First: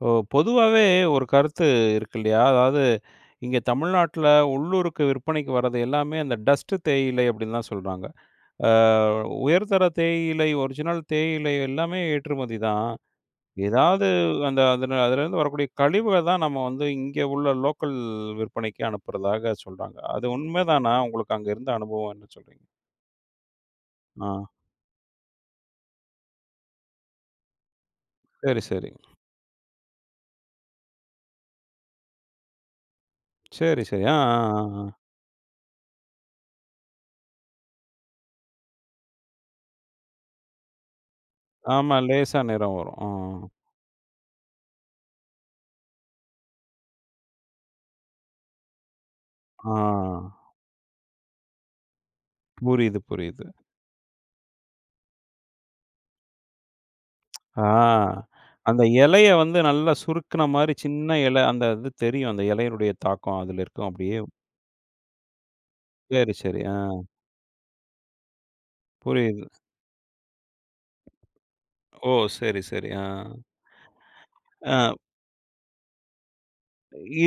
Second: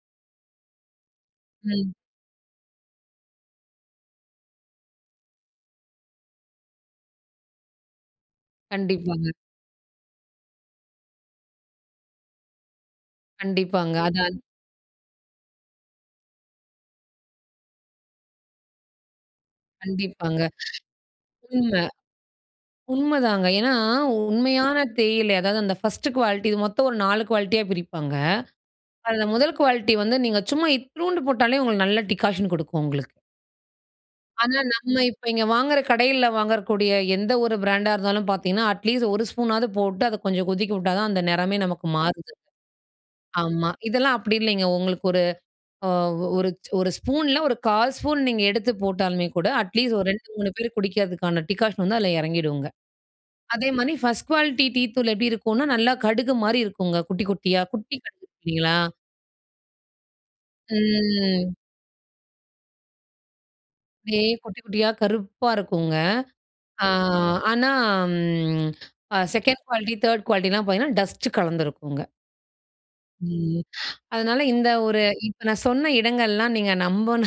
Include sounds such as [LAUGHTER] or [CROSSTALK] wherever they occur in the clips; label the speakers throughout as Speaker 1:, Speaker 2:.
Speaker 1: இப்போ பொதுவாவே ஒரு கருத்து
Speaker 2: ம்.
Speaker 1: இருக்கு இல்லையா, அதாவது இங்க தமிழ்நாட்ல உள்ளூருக்கு விற்பனைக்கு வரது எல்லாமே அந்த டஸ்ட்டு தேயிலை அப்டின்னு தான் சொல்றாங்க. அ
Speaker 2: கண்டிப்பாங்க.
Speaker 1: உயர்தர தேயிலை, ஒரிஜினல் தேயிலை எல்லாமே ஏற்றுமதிதான்.
Speaker 2: கண்டிப்பாங்க.
Speaker 1: எதாவது
Speaker 2: அது அந்
Speaker 1: அந்த அதுன அதுலேருந்து வரக்கூடிய கழிவுகள் தான், நம்ம வந்து இங்கே உள்ள லோக்கல் விற்பனைக்கு அனுப்புறதாக சொல்றாங்க. அது
Speaker 2: கண்டிப்பாங்க,
Speaker 1: உண்மதானா, உங்களுக்கு அங்க இருந்த
Speaker 2: உண்ம.
Speaker 1: அனுபவம், என்ன சொல்றீங்க?
Speaker 2: உண்மதானங்க. ஏன்னா
Speaker 1: ஆ
Speaker 2: உண்மையான தேயிலை அதாவது அந்த ஃபர்ஸ்ட்டு குவாலிட்டி மொத்தம் ஒரு 4 குவாலிட்டியா பிரிப்பாங்க.
Speaker 1: சரி, சரி.
Speaker 2: அதில 1ல் குவாலிட்டியா வந்து, நீங்க சும்மா இத்ணூண்டு போட்டாலே உங்களுக்கு நல்ல டிகாஷன் குடுக்கும், உங்களுக்கு.
Speaker 1: சரி, சரி. ஆ, ஆ,
Speaker 2: அதனால
Speaker 1: ஆ, ஆ.
Speaker 2: நம்ம இப்போ இங்க வாங்குற, கடையில வாங்குறக்கூடிய எந்த ஒரு பிராண்டா இருந்தாலும் பாத்தீங்கன்னா, அட்லீஸ்ட் 1 ஸ்பூனாவது போட்டு அத கொஞ்சம் கொதிக்க வுட்டா தான் அந்த நெறமே நமக்கு
Speaker 1: ஆமா,
Speaker 2: மாறுது.
Speaker 1: லேசா நிறம் வரும் ஆ.
Speaker 2: ஆமா, இதெல்லாம் அப்டி இல்லைங்க. உங்களுக்கு ஒரு அ ஒரு ஒரு ச் ஸ்பூன்ல ஒரு 1/4 ஸ்பூன் நீங்க எடுத்து போட்டாலுமே கூட,
Speaker 1: ஆ.
Speaker 2: அட்லீஸ்ட் ஒரு 2, 3 பேர் குடிக்கிறதுக்கான டிகாஷன் வந்து அதில எறங்கிடுங்க.
Speaker 1: புரியுது, புரியுது.
Speaker 2: அதே மாரி ஃபர்ஸ்ட்டு குவாலிட்டி டீ தூள் எப்டி இருக்குன்னா, நல்லா கடுகு மாரி இருக்குங்க, குட்டி குட்டியா
Speaker 1: ஆ
Speaker 2: குட்டி [UNINTELLIGIBLE] களா,
Speaker 1: அந்த எலைய வந்து நல்லா சுருக்குன மாரி, சின்ன எலை
Speaker 2: ம்.
Speaker 1: அந்த இது தெரியும், அந்த எலையினுடைய தாக்கம் அதில இருக்கும் அப்டியே
Speaker 2: அப்டியே குட்டி குட்டியா கருப்பா இருக்குங்க.
Speaker 1: சரி, சரி, ஆ.
Speaker 2: ஆ ஆனா ம் அ
Speaker 1: புரியுது.
Speaker 2: 2ண்ட் குவாலிட்டி, 3ர்ட் குவாலிட்டில்லாம் பாத்தீங்கன்னா டஸ்ட்டு கலந்திருக்குங்க.
Speaker 1: ஓஹ்! சரி, சரி ஆ.
Speaker 2: ம் அதனால இந்த
Speaker 1: ஆ.
Speaker 2: ஒரு இப்போ நான் சொன்ன இடங்கள்லாம், நீங்க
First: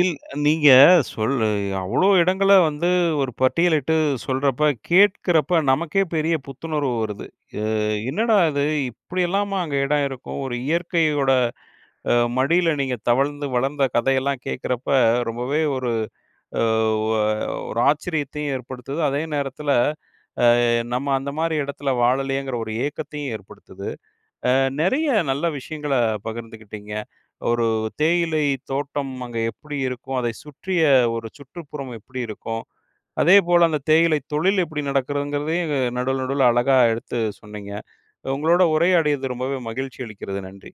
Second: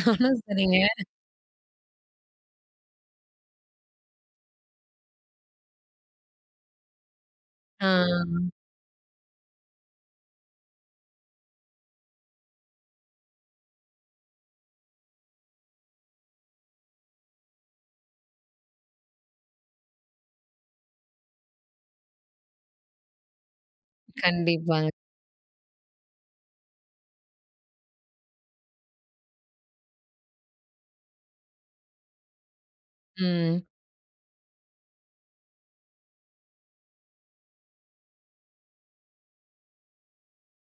Speaker 1: இல் நீங்க
Speaker 2: சரிங்க
Speaker 1: சொல் அ, அவ்வளோ இடங்கள வந்து ஒரு பட்டியலிட்டு சொல்றப்ப, கேட்குறப்ப நமக்கேப் பெரிய புத்துணர்வு வருது. அ என்னடா
Speaker 2: ஆ,
Speaker 1: இது இப்டியெல்லாமா அங்கே எடம் இருக்கும்! ஒரு இயற்கையோட அ மடியில நீங்க தவழ்ந்து, வளந்த கதையெல்லாம் கேக்குறப்ப, ரொம்பவே ஒரு அ ஒ ஒரு ஆச்சரியத்தையும் ஏற்படுத்துது. அதே நேரத்தில, அ நம்ம அந்த மாரி எடத்துல வாழலையேங்கிற ஒரு ஏக்கத்தையும் ஏற்படுத்துது. அ
Speaker 2: கண்டிப்பாங்க.
Speaker 1: நெறைய நல்ல விஷயங்களப் பகிர்ந்துக்கிட்டீங்க. ஒரு தேயிலைத் தோட்டம் அங்கே எப்டி இருக்கும்? அதைச் சுற்றிய ஒரு சுற்றுப்புறம் எப்டி இருக்கும்? அதேபோல,
Speaker 2: ம்.
Speaker 1: அந்த தேயிலை தொழில் எப்டி நடக்கிறதுங்கிறதையும், நடுவுல நடுவுல அழகா எடுத்துச் சொன்னீங்க. உங்களோட உரையாடியது ரொம்பவே மகிழ்ச்சி அளிக்கிறது. நன்றி.